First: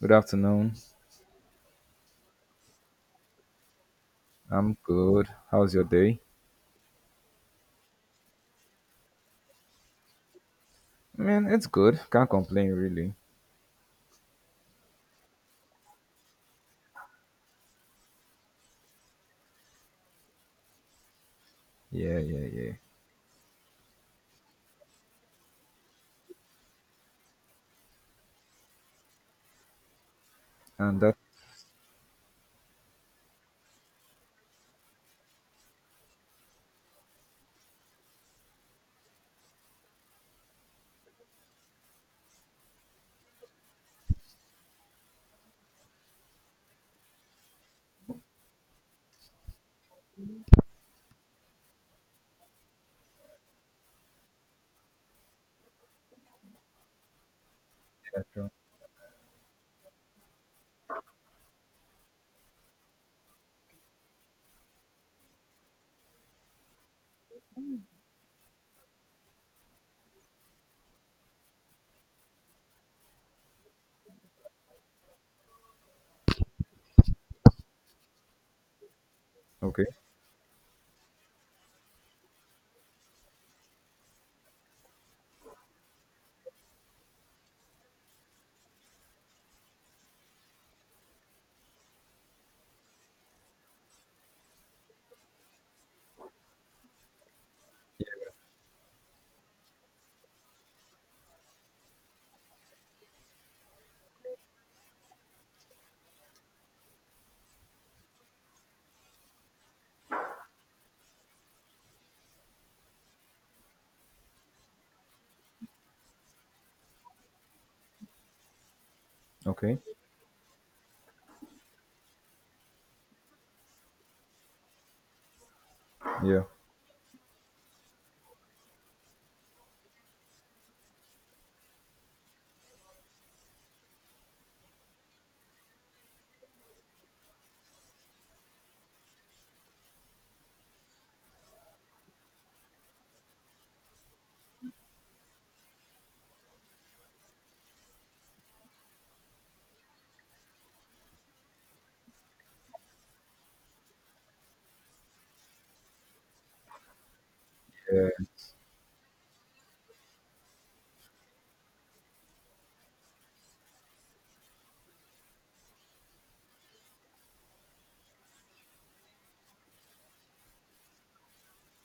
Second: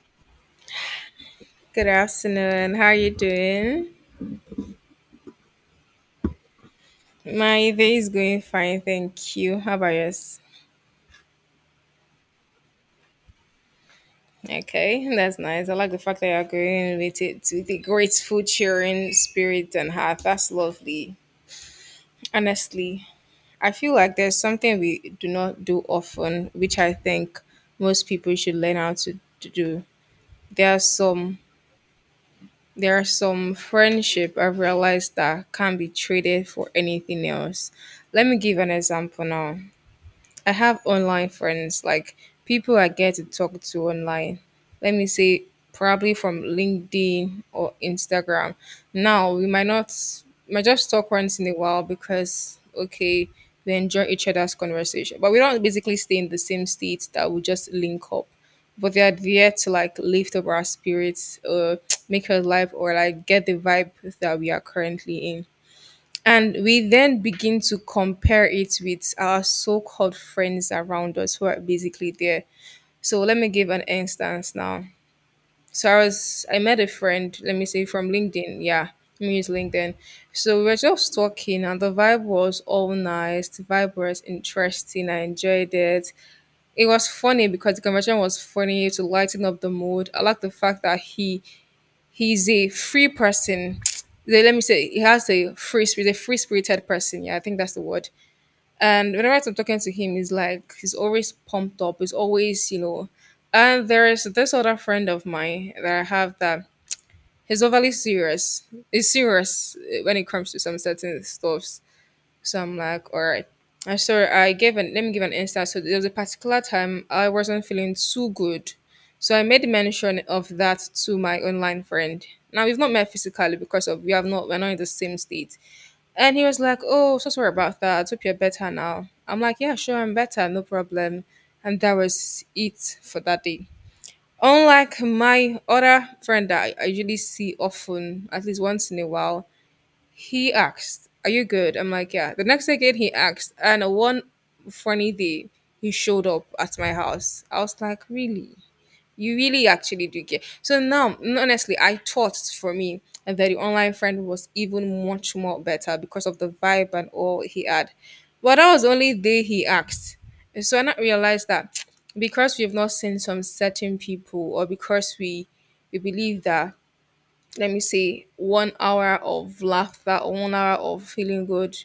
Good afternoon. Good afternoon. How are you doing? I'm good. How's your day? My day is going fine, thank you. How about yours? I mean, it's good. Can't complain, really. Okay, that's nice. I like the fact that you're going with it with a grateful, cheering spirit and heart. That's lovely. Yeah, yeah, yeah. Honestly, I feel like there's something we do not do often, which I think most people should learn how to do. There are And that. some there are some friendship I've realized that can't be traded for anything else. Let me give an example now. I have online friends, like people I get to talk to online. Let me say, probably from LinkedIn or Instagram. Now, we might not, might just talk once in a while because, okay, we enjoy each other's conversation. But we don't basically stay in the same state that we just link Yeah, up. sure. But they are there to like lift up our spirits, or make our life, or like get the vibe that we are currently in. And we then begin to compare it with our so called friends around us who are basically there. So let me give an instance now. So I met a friend, let me say from LinkedIn. Yeah, let me use Okay. LinkedIn. So we were just talking and the vibe was all nice. The vibe was interesting. I enjoyed it. It was funny because the conversation was funny to lighten up the mood. I like the fact that he's a free person. Let me say he has a free spirit, a free spirited person. Yeah, I think that's the word. And whenever I'm talking to him, he's always pumped up. He's always. And there is this other friend of mine that I have that he's overly serious. He's serious when it comes to some certain stuff. So I'm like, all right. And so I gave an let me give an instance. So there was a particular time I wasn't feeling too good. So I made Okay. mention of that to my online friend. Now we've not met physically because of we're not in the same state. And Yeah. he was like, "Oh, so sorry about that. Hope you're better now." I'm like, "Yeah, sure, I'm better, no problem." And that was it for that day. Unlike my other friend that I usually see often, at least once in a while, he asked, "Are you good?" I'm like, "Yeah." The next again, he asked. And one funny day, he showed up at my house. I was like, "Really? You really actually do care." So now, honestly, I thought for me that the online friend was even much more better because of the vibe and all he had. Yeah. But that was the only day he asked. And so I not realized that because we've not seen some certain people or because we believe that let me say one hour of laughter or one hour of feeling good,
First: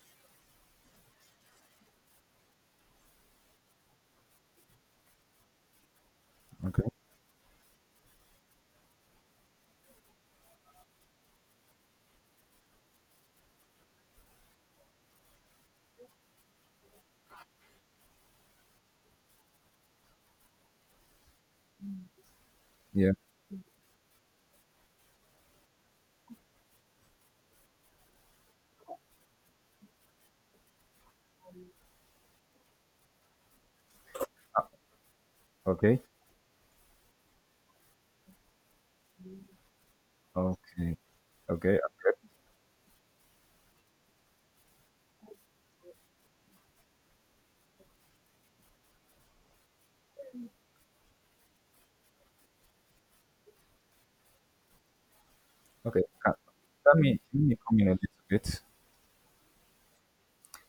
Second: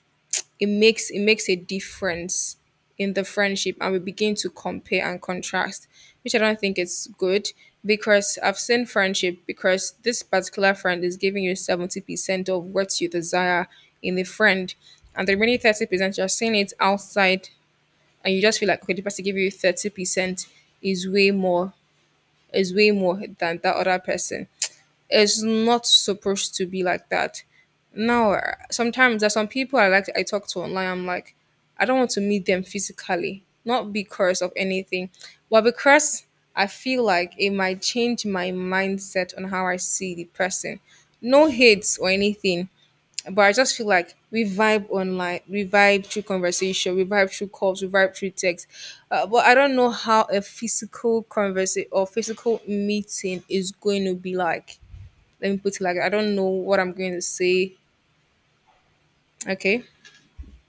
it makes a difference in the friendship, and we begin to compare and contrast, which I don't think Okay. is good, because I've seen friendship, because this particular friend is giving you 70% of what you desire in the friend, and the remaining 30% you're seeing it outside, and you just feel like okay, the person gave you 30% is way more is way Yeah. more than that other person. It's not supposed to be like that. Now, sometimes there's some people I talk to online. I'm like, I don't want to meet them physically, not because of anything, but Okay. because I feel like it might change my mindset on how I see the person. Okay. No Okay. Okay. hates or anything, but I just feel like we vibe online, we vibe through conversation, we vibe through calls, we vibe through text. But I don't know how a physical conversation or physical meeting is going to be like, let me put it like Okay. that. I don't know what I'm Let going me to say. come in a little bit. Okay.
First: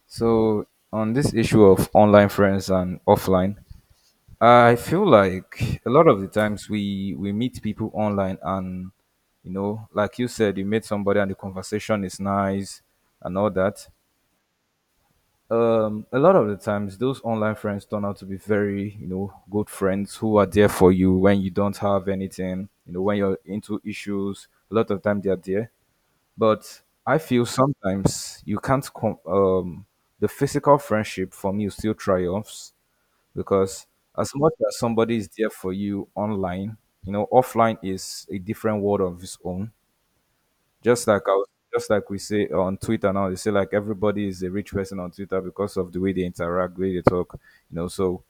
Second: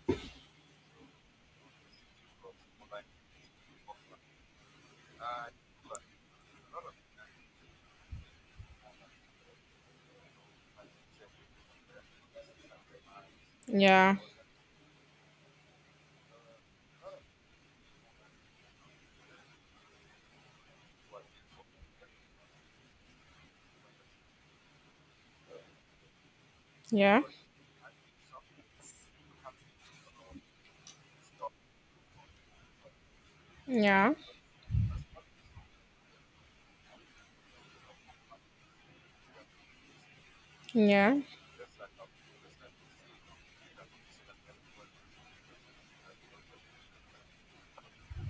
So on this issue of online friends and offline, I feel like a lot of the times we meet people online and, you know, like you said, you meet somebody and the conversation is nice and all that. Yeah. A lot of the times those online friends turn out to be very, you know, good friends who are there for you when you don't have anything, you know, when you're into issues a lot of time they are there, but I Yeah. feel sometimes you can't the physical friendship for me still triumphs, because Yeah. as much as somebody is there for you online, you know, offline is a different world of its own. just Yeah. like I was, just like we say on Twitter now, they say like everybody is a rich person on Twitter because of the way they interact, the way they talk. You know, so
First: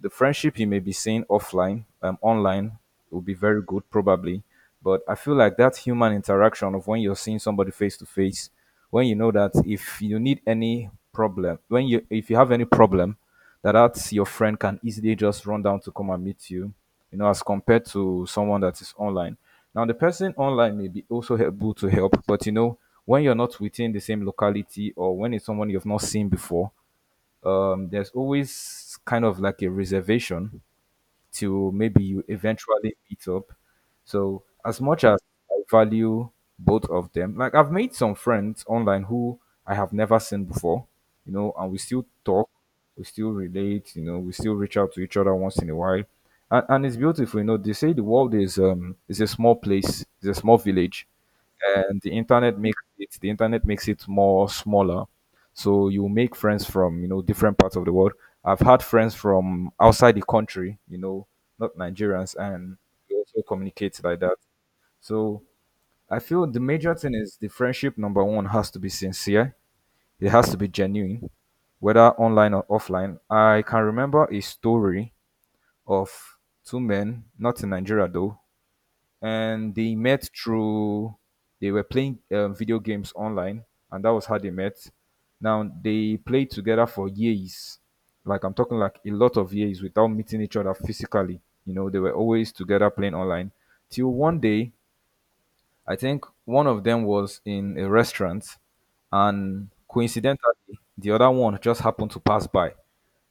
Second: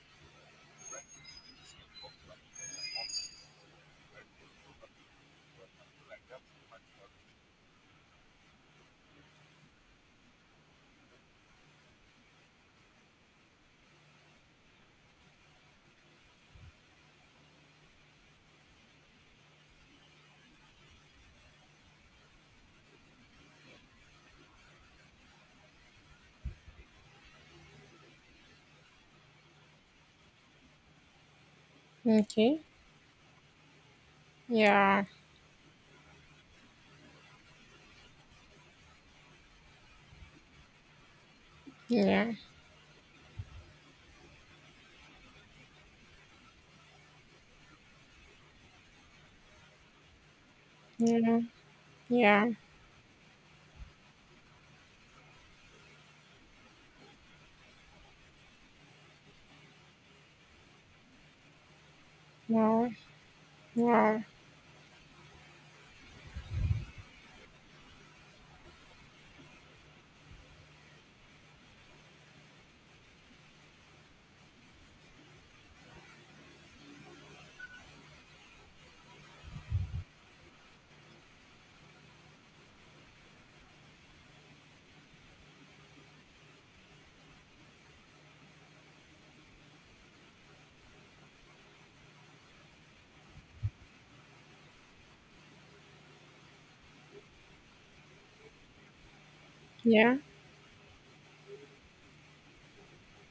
the friendship you may be seeing offline, online, will be very good probably. But I feel like that human interaction of when you're seeing somebody face to face, when you know that if you need any problem, when you if you have any problem, that that's your friend can easily just run down to come and meet you, you know, as compared to someone that is online. Now the person online may be also able to help, but you know, when you're not within the same locality or when it's someone you've not seen before, there's always kind of like a reservation to maybe you Okay. eventually meet up. So as much Yeah. as I value both of them, like I've made some friends online who I have never seen before, you know, and we still Yeah. talk, we still relate, you know, we still reach out to each other once in a while. And it's beautiful, you know. They say the world is a small place, it's a small village, Yeah. and Yeah. The internet makes it more smaller, so you make friends from, you know, different parts of the world. I've had friends from outside the country, you know, not Nigerians, and Wow. we also communicate like Wow. that. So I feel the major thing is the friendship, number one, has to be sincere. It has to be genuine, whether online or offline. I can remember a story of two men, not in Nigeria though, and they met through they were playing video games online, and that was how they met. Now they played together for years, like I'm talking like a lot of years without meeting each other physically. You know, they were always together playing online till one day I think one of them was in a restaurant, and Yeah. coincidentally, the other one just happened to pass by,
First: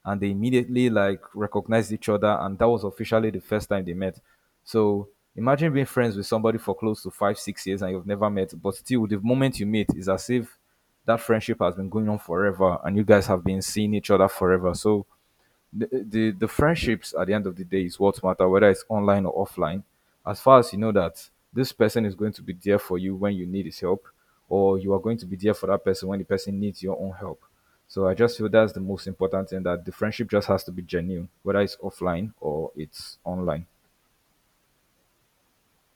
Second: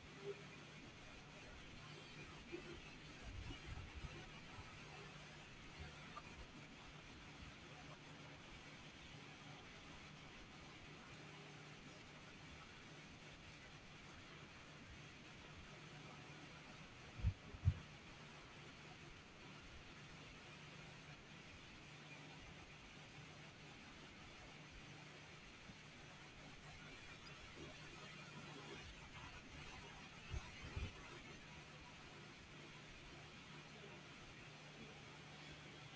and they immediately like recognized each other, and that was officially the first time they met. So imagine being friends with somebody for close to five, six years, and you've never met, but still, the moment you meet is as if that friendship has been going on forever, and you guys have been seeing each other forever. So the friendships at the end of the day is what matter, whether it's online or offline, as far as you know that this person is going to be there for you when you need his help, or you are going to be there for that person when the person needs your own help. So I just feel that's the most important thing, that the friendship just has to be genuine, whether it's offline or it's online.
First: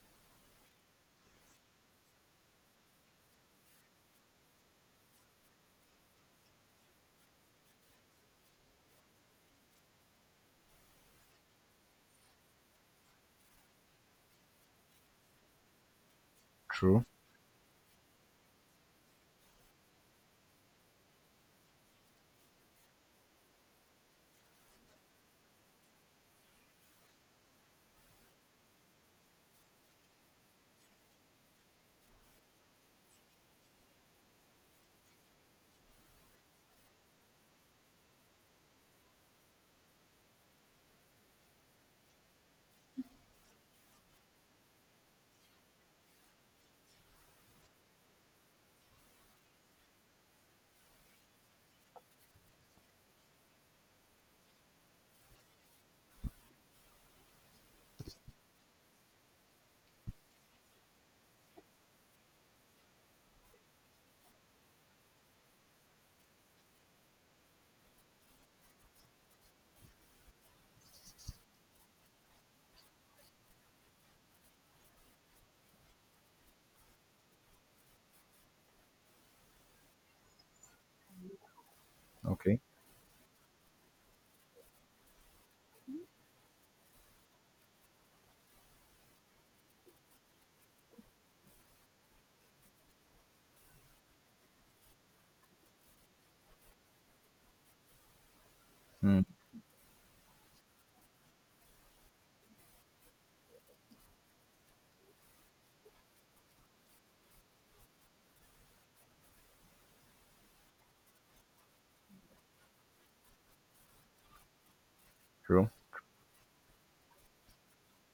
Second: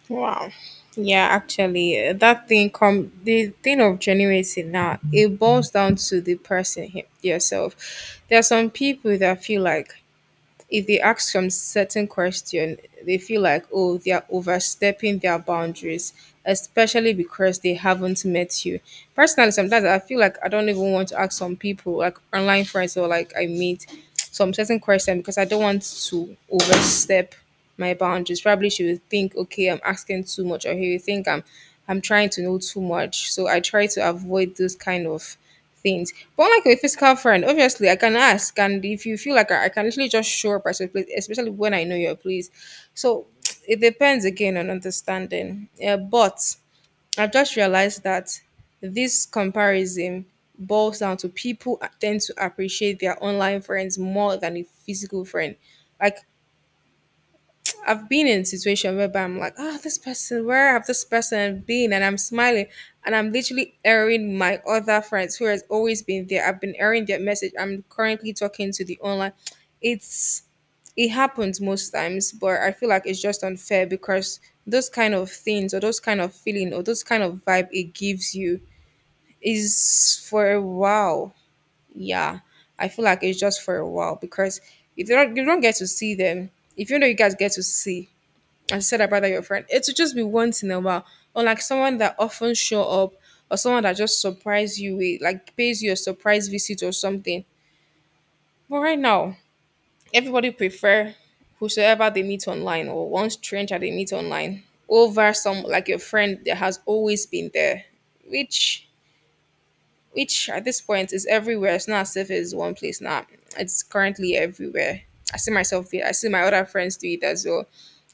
Wow. Yeah, actually, that thing come the thing of genuinity now. It boils down to the person him, yourself. There are some people that feel like if they ask some certain question, they feel like, oh, they are overstepping their boundaries, True. especially because they haven't met you. Personally, sometimes I feel like I don't even want to ask some people, like online friends or like I meet some certain question because I don't want to overstep my boundaries. Probably she would think, okay, I'm asking too much, or he would think I'm trying to know too much. So I try to avoid those kind of things. But unlike a physical friend, obviously I can ask, and if you feel like I can literally just show up at your place, especially when I know your place. So it depends again on understanding. Yeah, but I've just realized that this comparison boils down to people tend to appreciate their online friends more than a physical friend. Like I've been in a situation whereby I'm like, oh, this person, where have this person been? And I'm smiling, and I'm literally airing my other friends who has always been there. I've been airing their message. I'm currently talking to the online. It's it happens most times, but I feel like it's just unfair because those kind of things or those kind of feeling or those kind of vibe it gives you is for a while. Yeah. Okay. I feel like it's just for a while because if you don't you don't get to see them, if you know you guys get to see, I said I'd rather your friend. It would just be once in a while, or like someone that often show up, or someone that just surprise you with, like pays you a surprise visit or something. But right Hmm. now, everybody prefer whosoever they meet online or one stranger they meet online over some like your friend that has always been there, which which at this point is everywhere. It's not as if it's one place now. It's currently everywhere. I see True. myself. I see my other friends do it as well.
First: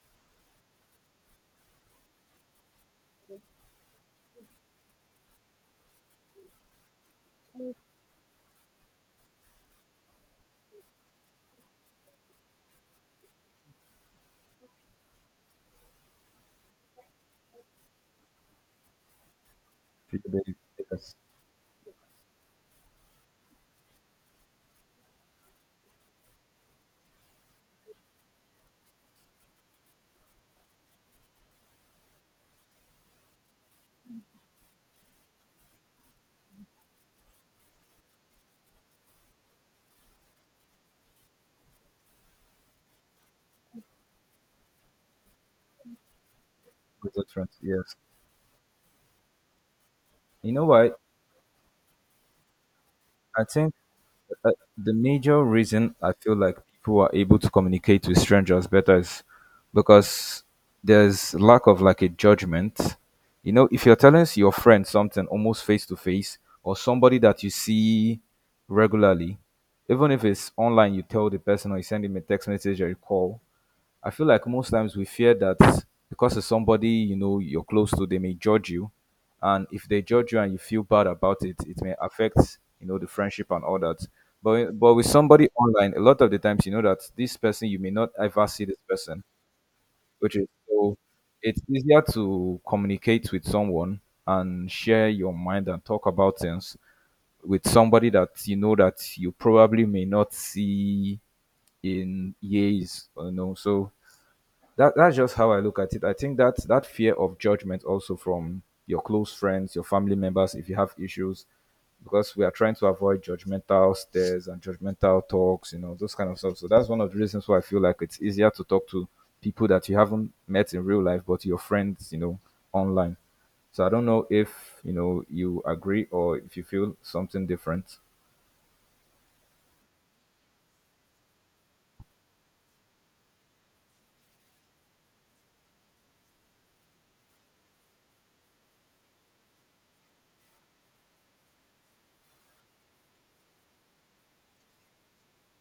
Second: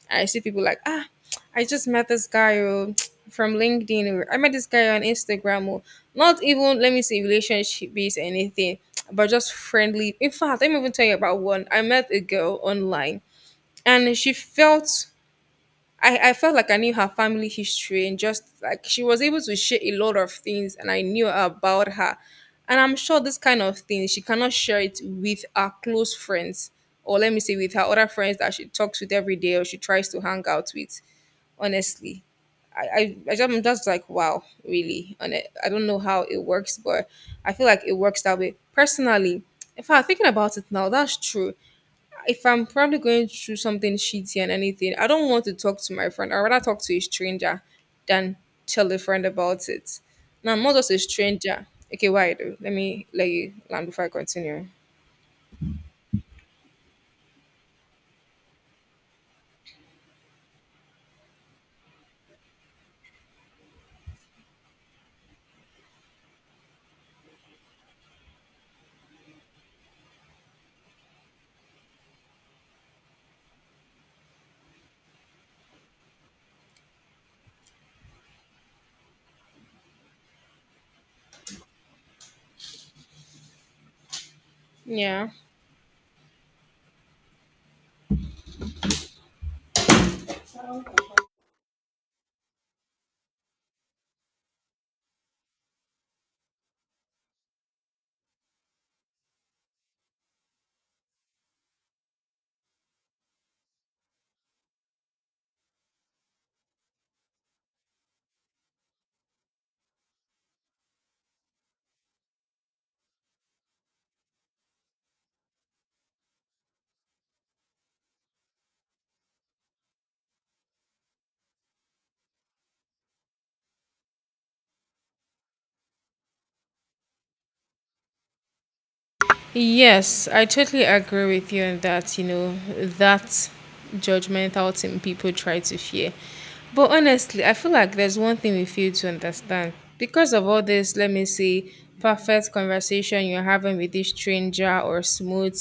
I see people like, ah, I just met this guy from LinkedIn. Or, I met this guy on Instagram. Or, not even, let me say, relationship based anything, but just friendly. In fact, let me even tell you about one. I met a girl online and she felt. I felt like I knew her family history, and just like she was able to share a lot People, of things and I that's- knew about her. And I'm sure this kind of thing, she cannot share it with her close friends, or let me say, with her other friends that she talks with every day or she tries to hang out with honestly. I, I, I just, I'm just like, wow, really. And I don't know how it works, but I feel like it works that way. Personally, if I'm thinking about it now, that's true. If I'm probably going through something shitty and anything, I don't want to talk to my friend. I'd rather talk to a good different. stranger Yes, than tell a friend about it. you Now, I'm know not just what, a stranger. Okay, why do? Let me let I you think land before I uh, continue. the major reason I feel like people are able to communicate with strangers better is because there's lack of like a judgment. You know, if you're telling your friend something almost face to face or somebody that you see regularly, even if it's online, you tell the person or you send him a text message or a call, I feel like most times we fear that because it's somebody you know you're close to, they may judge you, and if they judge you and you feel bad about it, it may affect, you know, the friendship and all that. But with Yeah. somebody online, a lot of the times you know that this person you may not ever see this person, which is so it's easier to communicate with someone and share your mind and talk about things with somebody that you know that you probably may not see in years, you know. So that that's just how I look at it. I think that that fear of judgment also from your close friends, your family members, if you have issues, because we are trying to avoid judgmental stares and judgmental talks, you know, those kind of stuff. So that's one of the reasons why I feel like it's easier to talk to people that you haven't met in real life, but your friends, you know, online. So I don't know if you know you agree or if you feel something different. Yes, I totally agree with you on that, you know, that judgmental thing people try to fear. But honestly, I feel like there's one thing we fail to understand. Because of all this, let me say, perfect conversation you're having with this stranger or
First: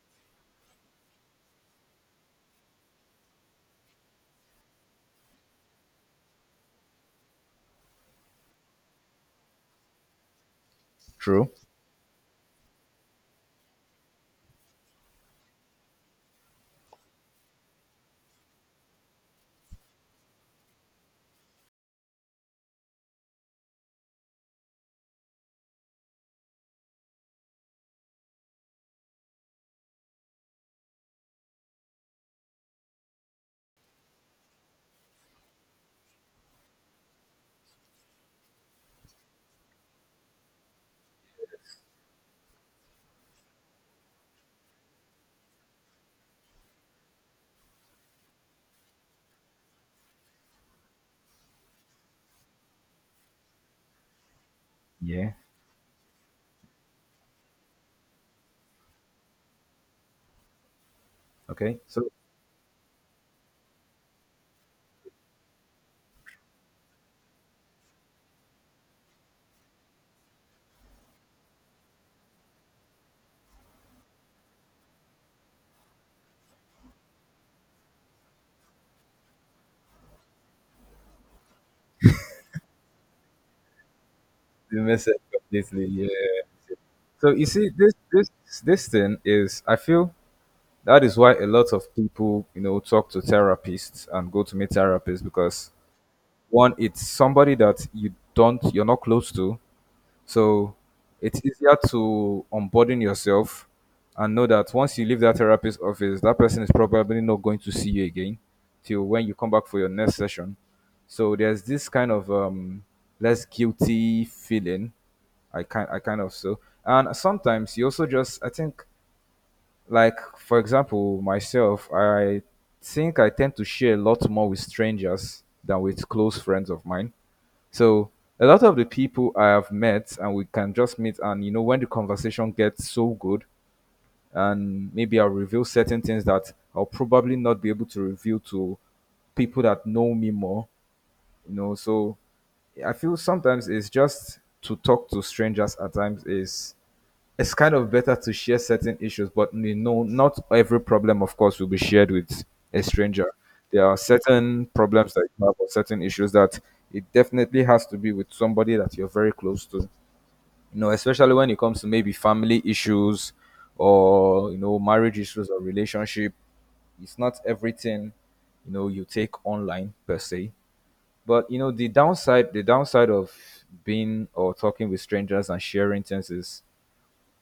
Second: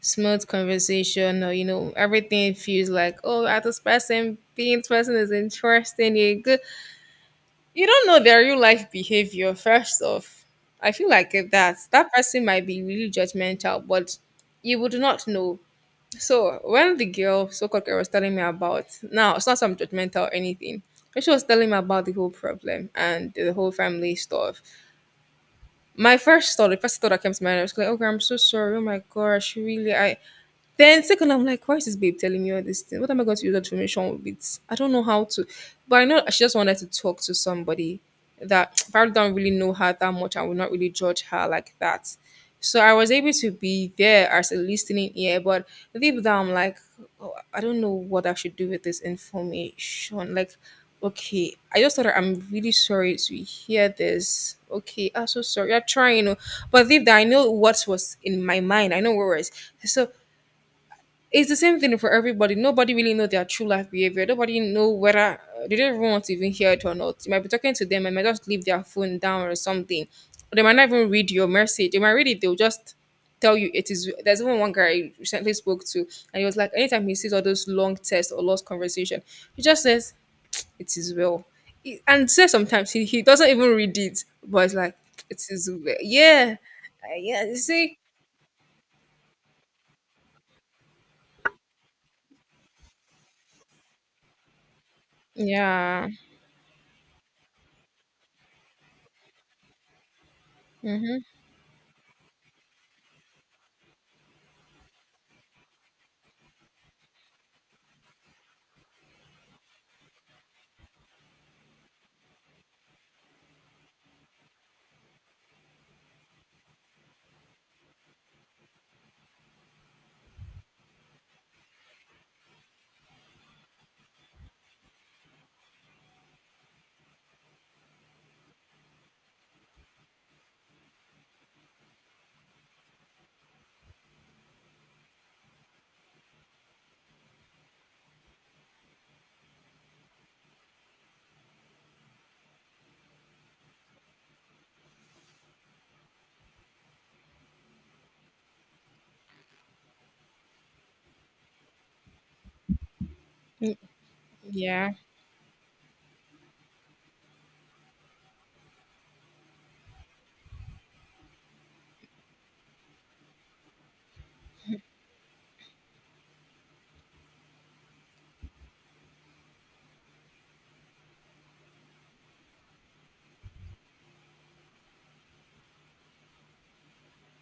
smooth conversation or you know, everything feels like, oh, ah, this person is interesting, you're good. You don't know their real life behavior, first off. I feel like True. if that person might be really judgmental, but you would not know. So when the girl, so-called girl, was telling me about now, it's not some judgmental or anything. But she was telling me about the whole problem and the whole family stuff. The first thought that came to my head, I was like, "Okay, I'm so sorry. Oh my gosh, really?" I then second, I'm like, why is this babe telling me all this thing? What am I going to use that information with? I don't know how to. But I know she just wanted to talk to somebody that probably don't really know her that much and will not really judge her like that. So I was able to be there as a listening ear, but deep down, I'm like, oh, I don't know what I should do with this information. Like, okay, I just thought I'm really sorry to hear this. Okay, I'm Yeah. so sorry. I'm trying, you know, but deep down, I know what was in my mind. I know what was. So it's the Okay. same thing So for everybody. Nobody really know their true life behavior. Nobody know whether they don't even want to even hear it or not. You might be talking to them and might just leave their phone down or something. Or they might not even read your message. They might read it, they'll just tell you it is. There's even one guy I recently spoke to, and he was like, anytime he sees all those long texts or lost conversation, he just says, "It is well." And says sometimes he doesn't even read it, but it's you like miss it it is completely. well. Yeah. Yeah. So you Yeah. You see, see? This thing is I feel that is why a lot of people, you know, talk to therapists and go to meet therapists because, Yeah. one, it's somebody that you're not close to. So Mm-hmm. it's easier to unburden yourself and know that once you leave that therapist's office, that person is probably not going to see you again till when you come back for your next session. So there's this kind of less guilty feeling. I kind of so. And sometimes you also just I think like for example myself I think I tend to share a lot more with strangers than with close friends of mine. So a lot of the people I have met, and we can just meet, and you know, when the conversation gets so good, and maybe I'll reveal certain things that I'll probably not be able to reveal to people that know me more, you know. So I feel sometimes it's just to talk to strangers at times is it's kind of better to share certain issues, but you know, not every problem, of course, will be shared with a stranger. Mm, There are certain yeah. problems that you have or certain issues that it definitely has to be with somebody that you're very close to. You know, especially when it comes to maybe family issues or, you know, marriage issues or relationship. It's not everything, you know, you take online per se. But you know, the downside of being or talking with strangers and sharing things is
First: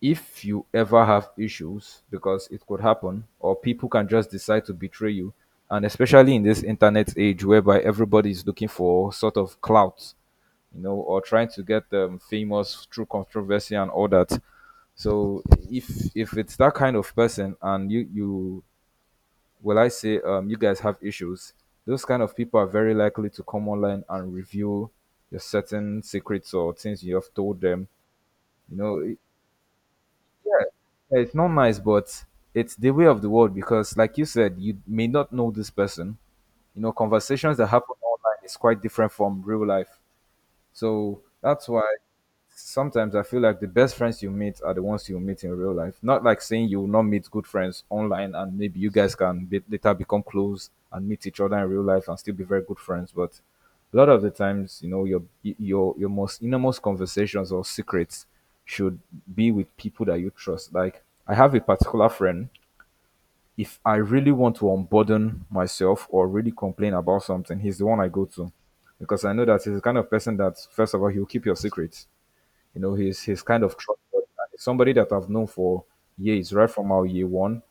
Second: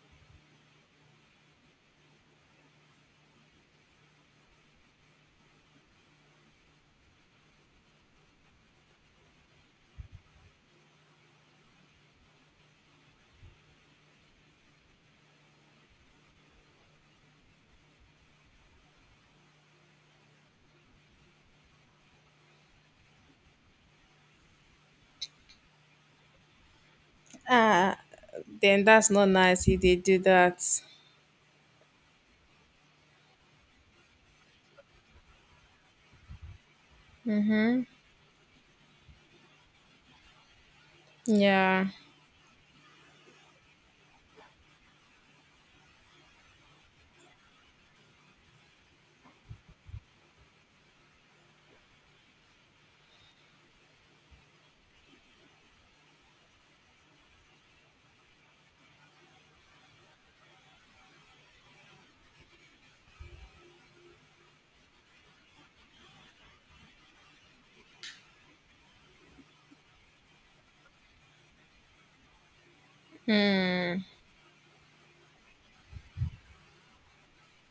if you ever have issues, because it could happen, or people can just decide to betray you, and especially in this internet age whereby everybody is looking for sort of clout, you know, or trying to get famous through controversy and all that. So if if it's that kind of person and you will I say you guys have issues, those kind of people are very likely to come online and reveal your certain secrets or things you have told them. Ah, You then that's know, not nice if they do that. yeah, it's not nice, but it's the way of the world because, like you said, you may not know this person. You know, conversations that Mm-hmm. happen online is quite different from real life. So that's Yeah. why sometimes I feel like the best friends you meet are the ones you meet in real life. Not like saying you will not meet good friends online and maybe you guys can be, later become close and meet each other in real life and still be very good friends. But a lot of the times, you know, your most innermost conversations or secrets should be with people that you trust. Like I have a particular friend. If I really want to unburden myself or really complain about something, he's the one I go to because I know that he's the kind of person that, first of all, he'll keep your secret, you know, he's kind of Hmm. trustworthy. And he's somebody that I've known for years, right from our year one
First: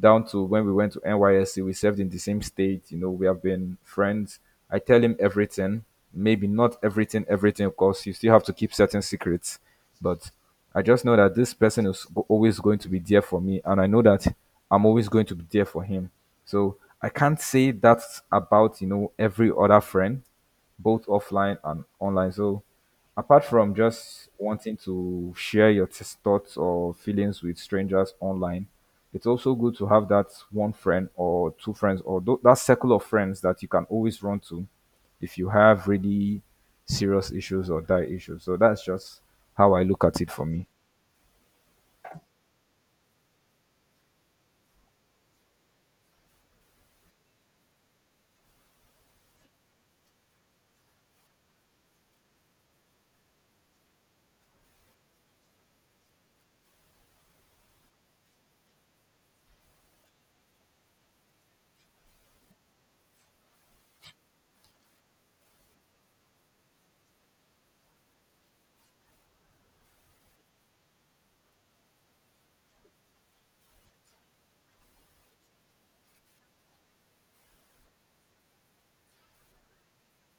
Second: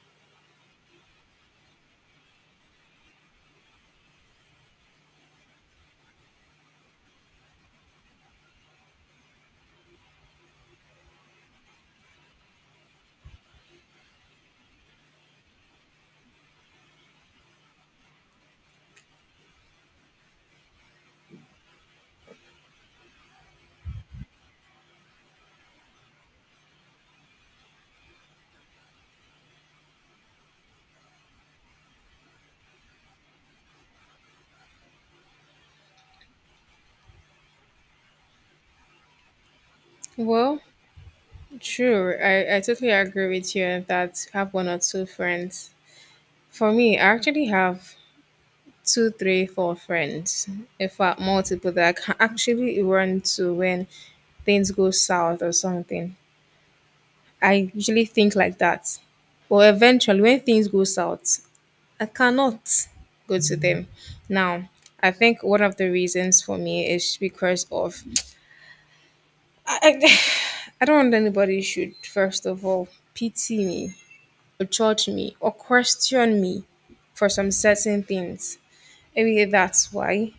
down to when we went to NYSC. We served in the same state. You know, we have been friends. I tell him everything. Maybe not everything, everything, of course. You still have to keep certain secrets, but I just know that this person is always going to be there for me, and I know that I'm always going to be there for him. So I can't say that about every other friend, both offline and online. So, apart from just wanting to share your thoughts or feelings with strangers online, it's also good to have that one friend or two friends or that circle of friends that you can always run to if you have really serious issues or die issues. So that's just how I look at it for Well, me. true. I totally agree with you on that. Have one or two friends. For me, I actually have two, three, four friends. In fact, multiple that I can actually run to when things go south or something. I usually think like that. But eventually, when things go south, I cannot go to them. Now, I think one of the reasons for me is because of I, I, I don't want anybody should first of all pity me or judge me or question me for some certain things. Maybe that's why.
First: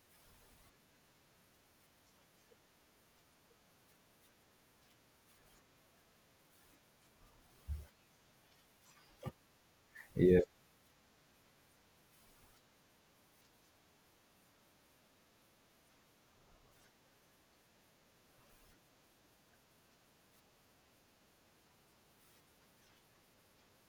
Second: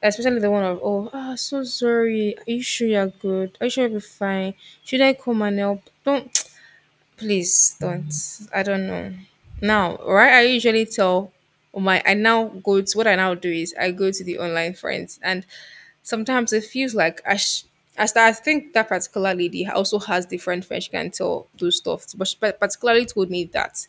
Especially the one of, "Oh, ah, so sorry. Are you sure you're good? Are you sure you'll be fine? Should I come and help?" Don't. Please don't. I don't know. Now, right? Yeah. I usually tell my I now go to what I now do is I go to the online friends. And sometimes it feels like I think that particular lady also has different friends. She can tell those stuff, but she particularly told me that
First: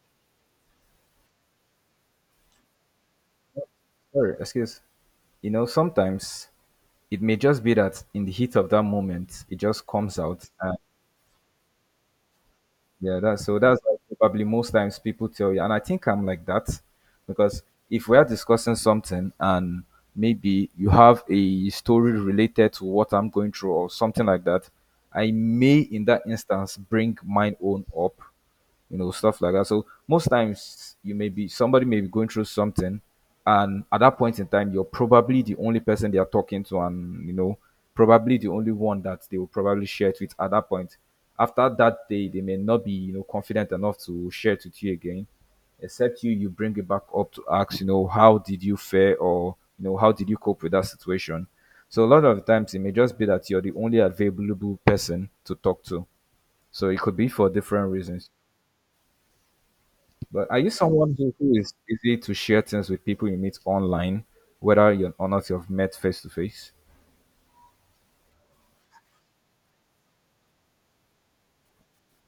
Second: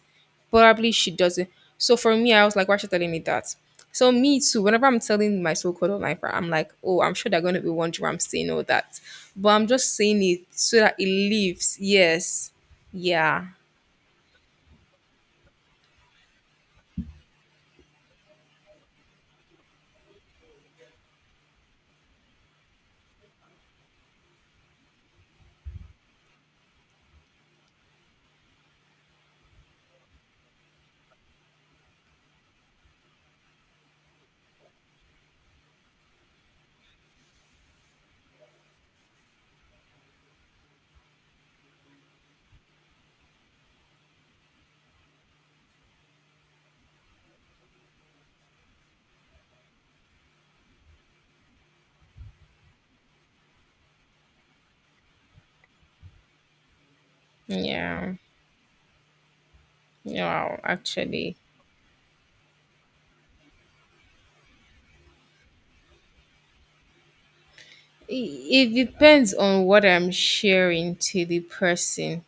probably she doesn't. So for me, I was like, why is she telling me that? So Sorry, me too. excuse. Whenever I'm telling You my know, so-called online friend, sometimes I'm like, oh, I'm it sure may they're going to just be be that wondering why I'm in the saying heat all of that that, moment, but it I'm just just comes saying it out. so that it leaves. Yes, Yeah, that's yeah, so that's like probably most times people tell you, and I think I'm like that because if we are discussing something and maybe you have a story related to what I'm going through or something like that, I may in that instance bring mine own up, you know, stuff like that. So most times you may be somebody may be going through something, and at that point in time, you're probably the only person they are talking to, and you know, probably the only one that they will probably share it with at that point. After that day, they may not be you know confident enough to share it with you again, except you bring it back up to ask you know how did you fare or you know how did you cope with that situation. So a lot of times it may just be that you're the only available person to talk to. So it could be for different yeah, reasons. But yeah. are you someone who, Actually, who is easy to share things with people you meet online, whether you're or not you've met face to face? it it depends on what I'm sharing to the person.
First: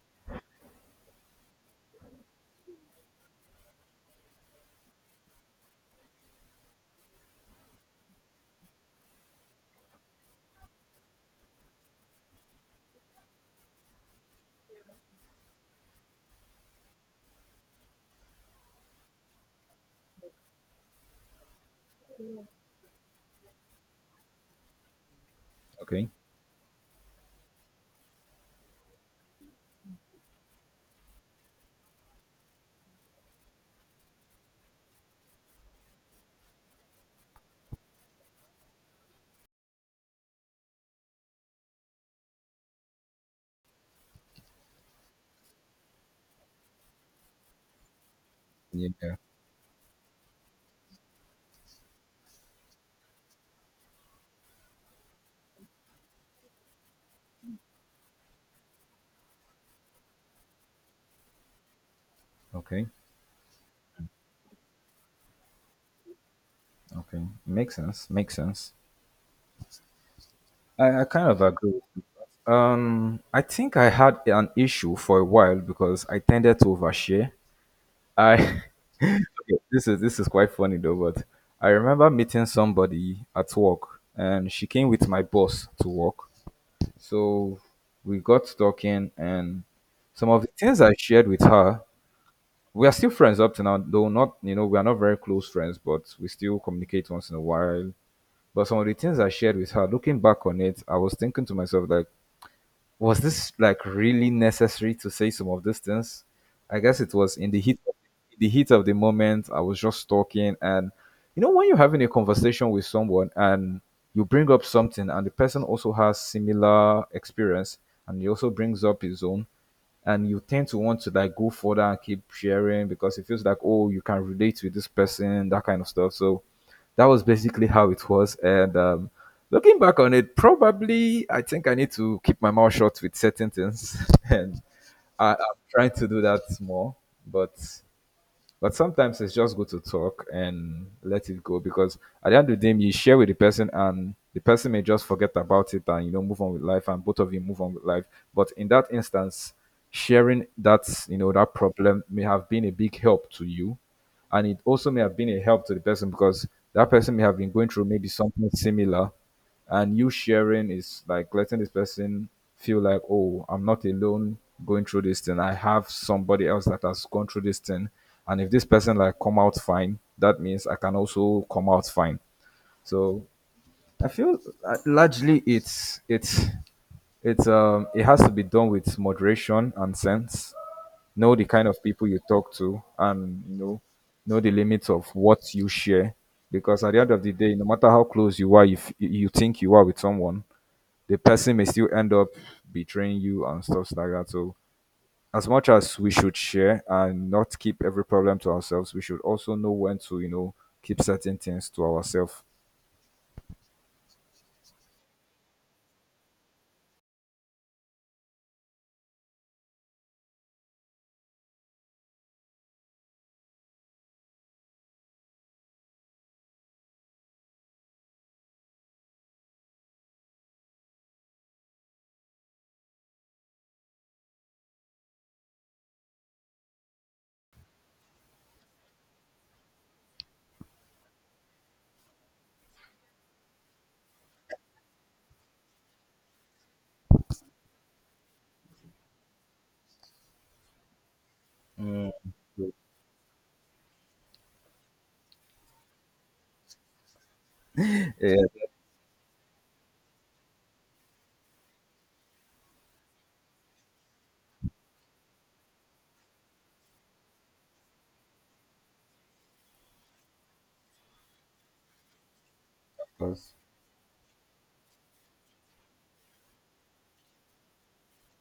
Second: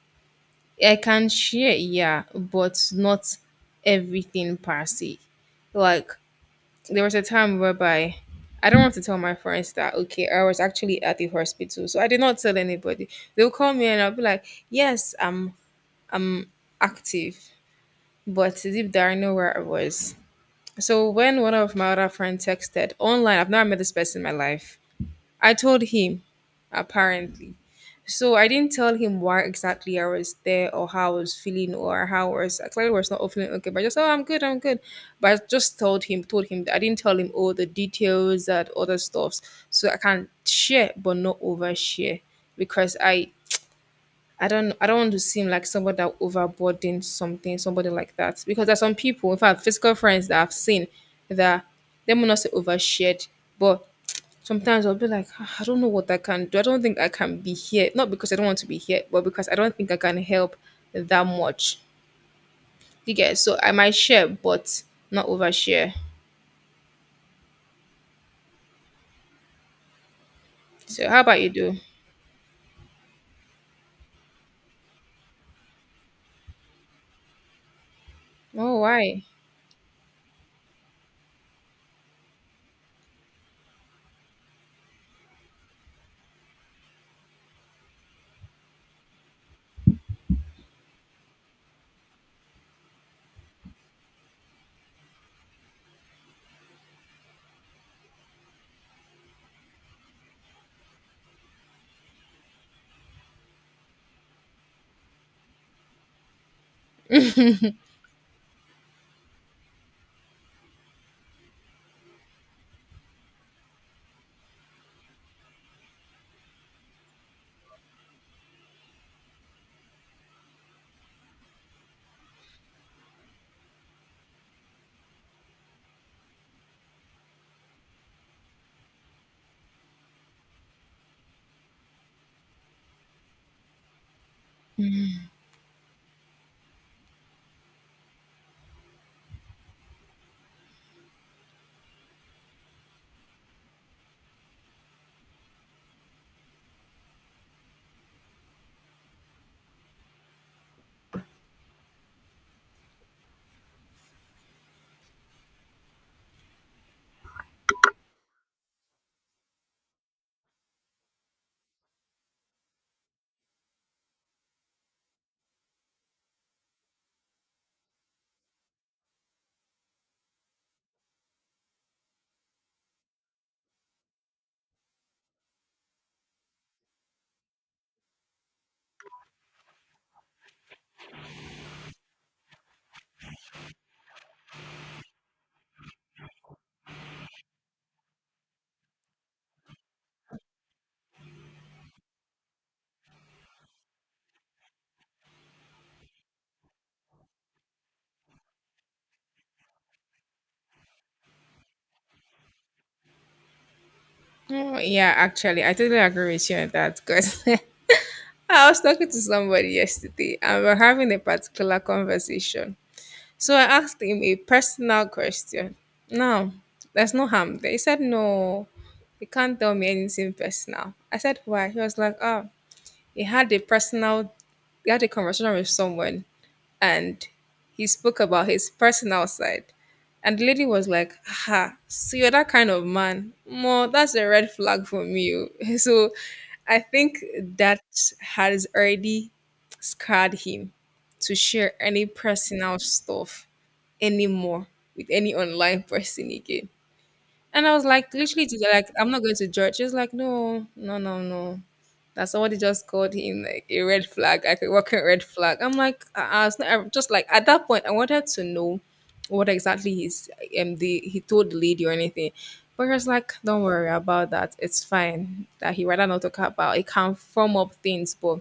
I can share, yeah, but not everything per se. Like, there was a time whereby I don't want to tell my friends that, okay, I was actually at the hospital, so I did not tell anybody. They'll call me and I'll be like, "Yes, I'm active," but deep down I know where I was. So when one of my other friends texted online, I've never met this person in my life. I told Okay. him, apparently. So I didn't tell him why exactly I was there or how I was feeling or how I was. I clearly was not feeling okay, but I just, oh, I'm good, I'm good. But I just told him, that I didn't tell him all the details that other stuffs. So I can share but not overshare because I don't want to seem like somebody that overboard in something, somebody like that. Because there's some Yeah. people, in fact, physical friends that I've seen, that they will not say overshared, but sometimes I'll be like, "Ah, I don't know what I can do. I don't think I can be here. Not because I don't want to be here, but because I don't think I can help that much." Okay. You get it? So I might share, but not overshare. Okay. Makes sense. Makes sense. I So how kind of about you do? agree. I think I had an issue for a while because I tended to overshare. I Oh, why? okay, this is quite funny though, but I remember meeting somebody at work and she came with my boss to work. So we got talking, and some of the things I shared with her, we are still friends up to now, though not, you know, we are not very close friends, but we still communicate once in a while. But some of the things I shared with her, looking back on it, I was thinking to myself, like, was this like really necessary to say some of these things? I guess it was in the heat of the moment. I was just talking, and you know when you're having a conversation with someone and you bring up something, and the person also has similar experience, and he also brings up his own and you tend to want to like go further and keep sharing because it feels like oh you can relate with this person that kind of stuff. So that was basically how it was, and looking back on it probably I think I need to keep my mouth shut with certain things and I'm trying to do that more, but but sometimes it's just good to talk and let it go because at the end of the day, you share with the person and the person may just forget about it and you know move on with life and both of you move on with life. But in that instance, sharing that you know that problem may have been a big help to you, and it also may have been a help to the person because that person may have been going through maybe something similar, and you sharing is like letting this person feel like oh I'm not alone going through this thing. I have somebody else that has gone through this thing, and if this person like come out fine, that means I can also come out fine. So I feel largely it's it's it has to be done with moderation and sense. Know the kind of people you talk to and you know the limits of what you share because at the end of the day no matter how close you are if you think you are with someone, the person may still end up betraying you and stuff like that. So, as much as we should share and not keep every problem to ourselves, we should also know when to, you know, keep certain things to ourselves. Oh yeah, actually I totally agree with you on that because I was talking to somebody yesterday and we are having a particular conversation. So I asked him a personal question. No, there's no harm there. He said, "No, you can't tell me anything personal." I said, "Why?" He was like, "Oh," he had a personal, he had a conversation with someone, and he spoke about his personal side. And the lady was like, "Ha, so you're that kind of man. Mo, that's a red flag for me. Oh." So I think that has already scarred him to share any Mm. personal stuff anymore with any online person again. And I was like, Yeah, literally, like, I'm not going to judge. She's like, no, no, no, no, that somebody just called him like a red flag, like a working red flag. I'm like, it's not, I'm just like at that point, I wanted to know what exactly he told the lady or anything, but he was like, that's don't worry about that, it's fine. That he rather not talk about. It can firm up things, but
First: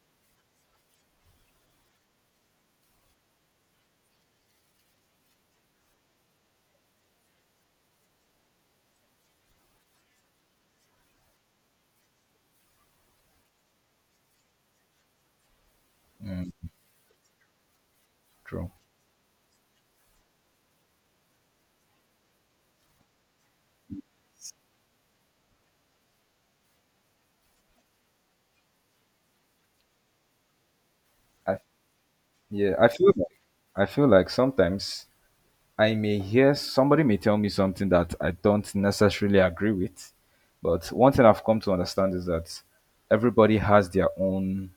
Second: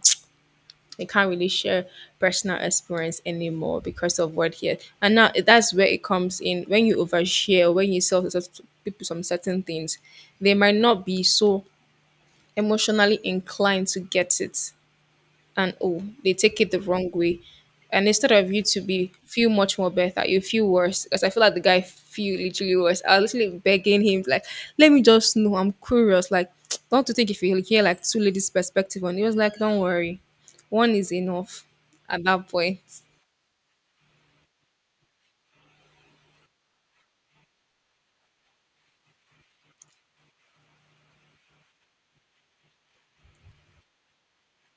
he can't really share personal experience anymore because of what he had. And now that's where it comes in when you overshare, or when you sell to people some certain things, they might not be so emotionally inclined to get it, and oh, they take it the wrong way. And instead of you true. to be feel much more better, you feel worse. Because I feel like the guy feel literally worse. I was literally begging him, like, let me just know. I'm curious. Like, don't you think if you hear like two ladies' perspective on it? He was like, "Don't worry. One is I, enough at that yeah, point." I feel like I feel like sometimes I may hear somebody may tell me something that I don't necessarily agree with, but one thing I've come to understand is that everybody has their own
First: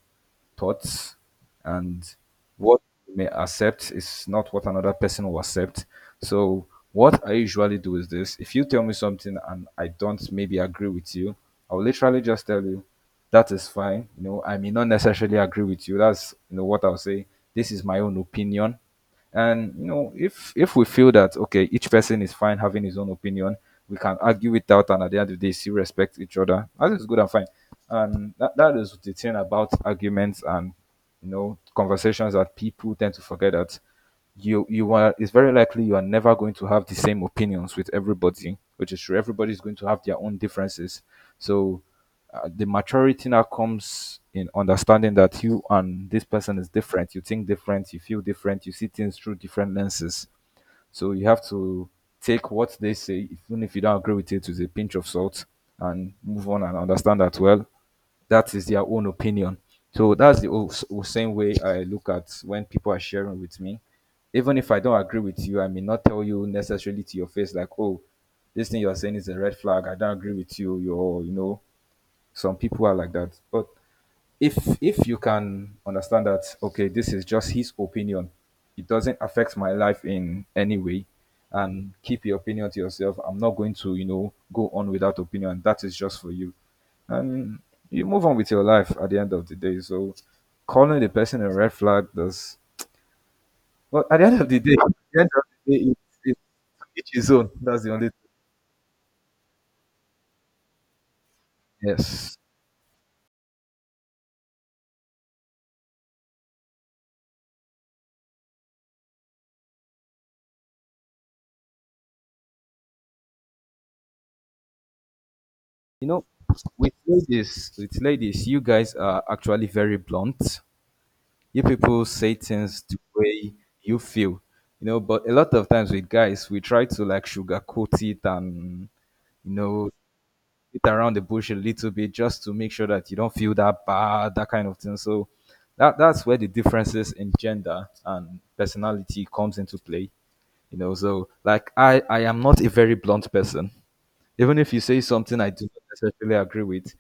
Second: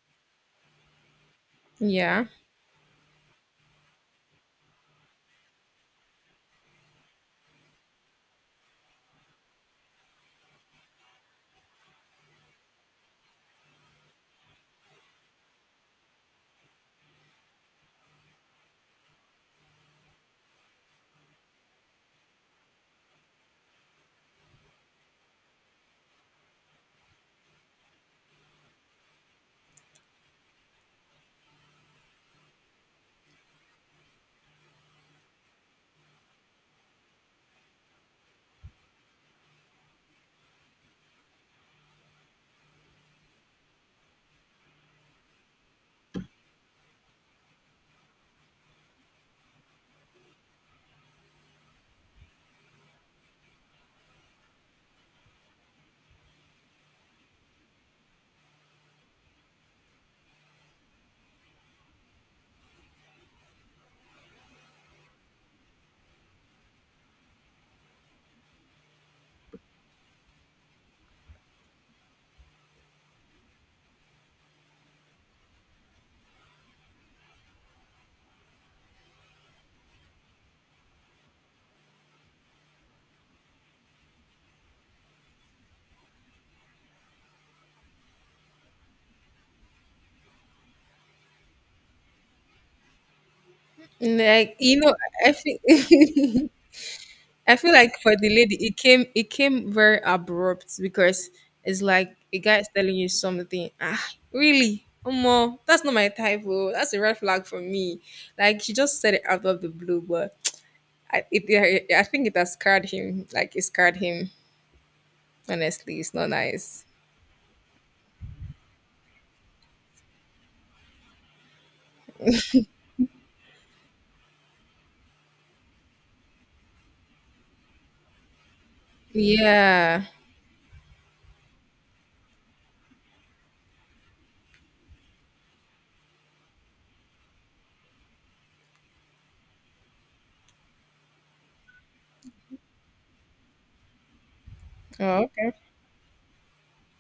thoughts and Yeah. what you may accept is not what another person will accept. So what I usually do is this: if you tell me something and I don't maybe agree with you, I'll literally just tell you that is fine. You know, I may not necessarily agree with you. That's you know what I'll say. This is my own opinion, and you know if we feel that okay each person is fine having his own opinion, we can argue it out and at the end of the day still respect each other, that is good and fine. And that is the thing about arguments and you know conversations that people tend to forget, that you are it's very likely you are never going to have the same opinions with everybody, which is true, everybody is going to have their own differences. So the maturity now comes in understanding that you and this person is different. You think different, you feel different, you see things through different lenses. So you have to take what they say, even if you don't agree with it, with a pinch of salt and move on and understand that, well, that is their own opinion. So that's the same way I look at when people are sharing with me. Even if I don't agree with you, I may not tell you necessarily to your face, like, oh, this thing you're saying is a red flag. I don't agree with you. You're, you know, some people are like that. But if you can understand that, okay, this is just his opinion. It doesn't affect my life in any way. And keep your opinion to yourself. I'm not going to, you know, go on with that opinion. That is just for you. And you move on with your life at the end of the day. So calling the person a red flag does well at the end of Like, the day, you at know, the end I of the think, it's his own. I feel That's the like only for the lady, it came very abrupt because it's thing. like Yes. a guy is telling you something. Ah, really? Omo, that's not my type. Oh, that's a red flag for me. Like she just said it out of the blue, but I think it has scarred him. Like it scarred him. Honestly, You it's know, not nice. With ladies, you guys are actually very blunt. You people say things the way you feel, you know. But a lot of times with guys, we try to like sugarcoat it and you know Yeah. beat around the bush a little bit just to make sure that you don't feel that bad, that kind of thing. So that's where the differences in gender and personality comes into play, you know. So like I am not a very blunt person. Even if you say Oh, something I okay. do not necessarily agree with,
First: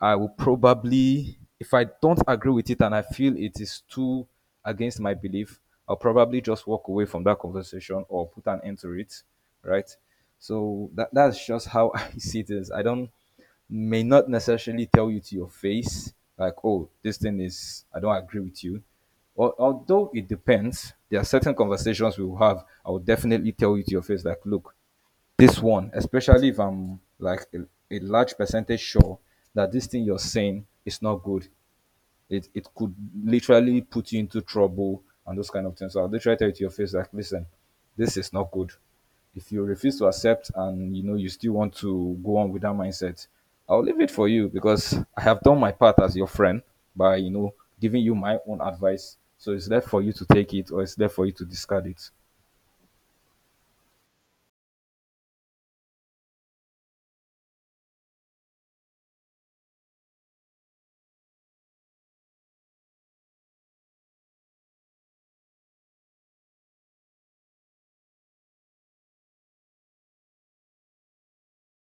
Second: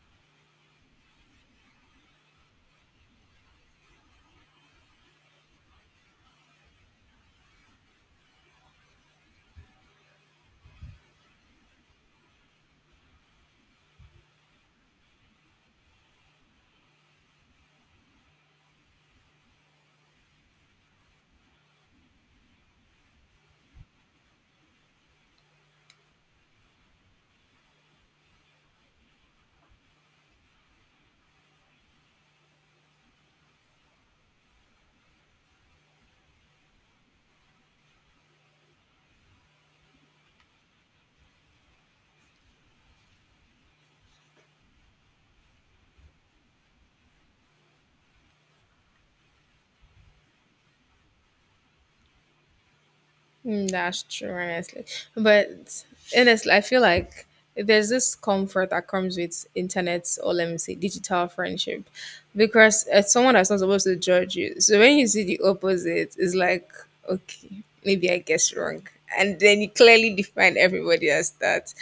I will probably, if I don't agree with it and I feel it is too against my belief, I'll probably just walk away from that conversation or put an end to it, right? So that's just how I see this. I don't may not necessarily tell you to your face like, oh, this thing is I don't agree with you. Although it depends, there are certain conversations we will have. I will definitely tell you to your face like, look, this one, especially if I'm like a large percentage sure that this thing you're saying is not good. It could literally put you into trouble and those kind of things. So I'll literally tell you to your face like, listen, this is not good. If you refuse to accept and you know you still want to go on with that mindset, I'll leave it for you because I have done my part as your friend by you know giving you my own advice. So it's left for you to take it or it's left for you to discard it. Mm, that's true, honestly. But honestly, I feel like there's this comfort that comes with internet or let me say digital friendship because it's someone that's not supposed to judge you. So when you see the opposite, it's like, okay, maybe I guess wrong. And then you clearly define everybody as that.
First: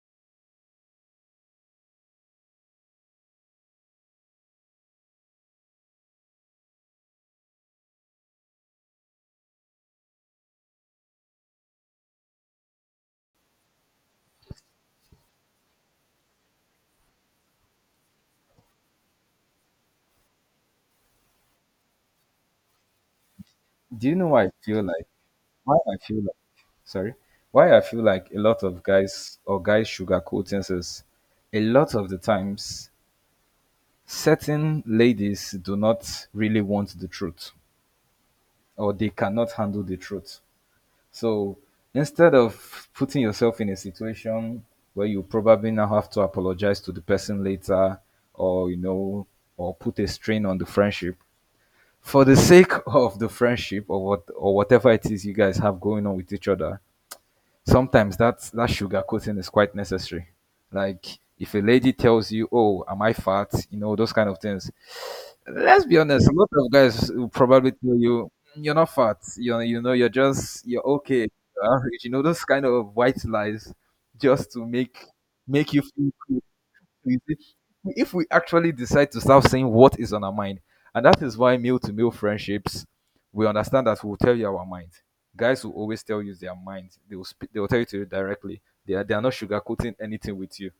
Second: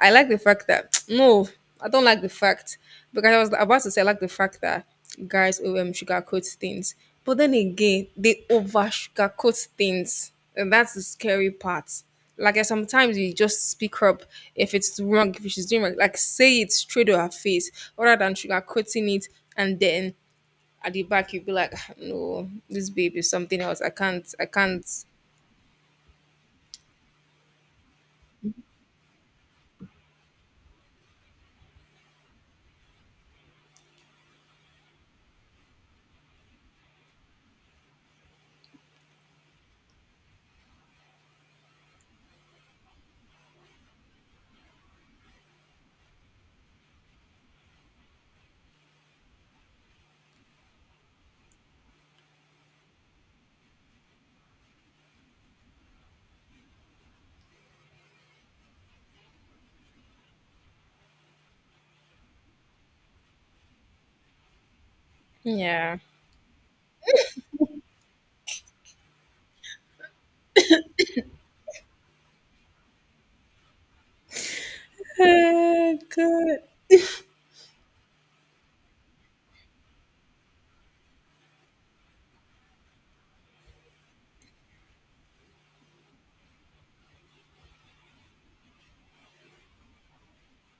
I like the fact that, no, I don't like the fact, because I was about to say, I like the fact that guys sugarcoat things. But then again, they over sugarcoat things and that's the scary part. Like, and sometimes you just speak up if it's wrong, if she's doing wrong. Like, say it straight to her face rather than sugarcoating it. And then at the back, you'll be like, "Ah, no, this baby is something else. I Do you know can't, why I I feel can't." like why I feel sorry why I feel like a lot of guys or guys sugarcoat things is a lot of the times certain ladies do not really want the truth or they cannot handle the truth. So instead of putting yourself in a situation where you probably now have to apologize to the person later, or you know or put a strain on the friendship for the sake of the friendship or whatever it is you guys have going on with each other, sometimes that sugarcoating is quite necessary. Like if a lady tells you, "Oh, am I fat?" You know those kind of things. Let's be Yeah. honest. A lot of guys will probably tell you, "Mm, you're not fat. You know you're just you're okay. You're average." You know those kind of white lies just to make you Oh, feel cool. God. So you see, if we actually decide to start saying what is on our mind, and that is why male to male friendships, we understand that we'll tell you our mind. Guys will always tell you their mind. They will speak, they will tell you to you directly. They are not sugarcoating anything with you.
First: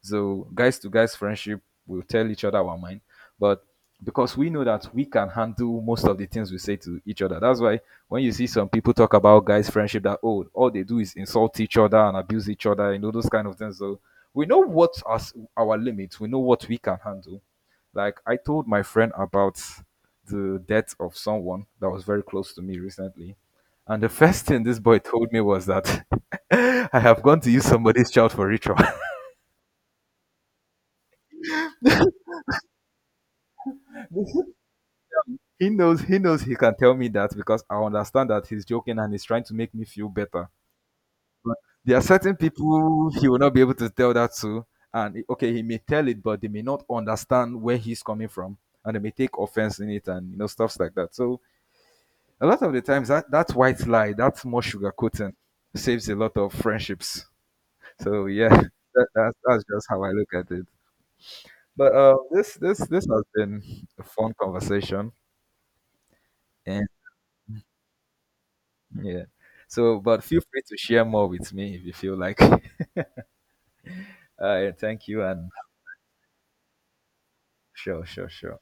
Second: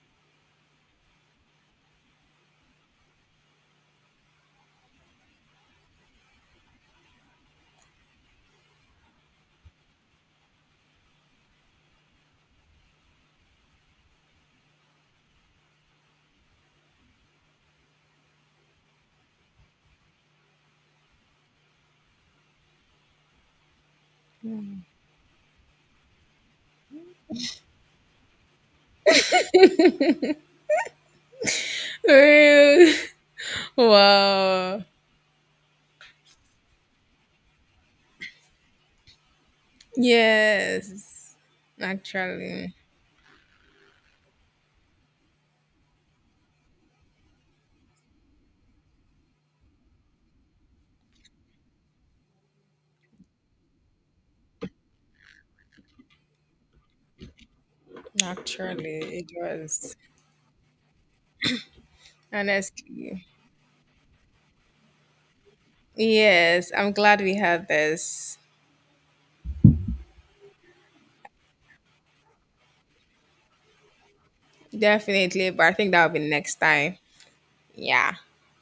So guys to guys friendship, we'll tell each other our mind, but because we know that we can handle most of the things we say to each other. That's why when you see some people talk about guys friendship that oh all they do is insult each other and abuse each other, you know those kind of things. So we know what our limits. We know what we can handle. Like I told my friend about the death of someone that was very close to me recently. And the first thing this boy told me was that I have gone to use somebody's child for ritual. Real. Wow. He knows he knows he can tell me that because I understand that he's joking and he's trying to make me feel better. Yes. But there are certain Naturally. people he will not be able to tell that to. And okay, he may tell it, but they may not understand where he's coming from. And they may take offense in it and you know stuff like that. So a lot of the times that white lie, that's more sugarcoating, saves a lot of friendships. So yeah, Naturally, it that's just was. how I look at it. But this this has Honestly. been a fun conversation, Yes. and I'm glad we had this. Yeah. So, but feel free to share more with me if you feel like. Yeah, thank you, and Definitely, but I think that'll be next time. sure, Yeah. sure, sure.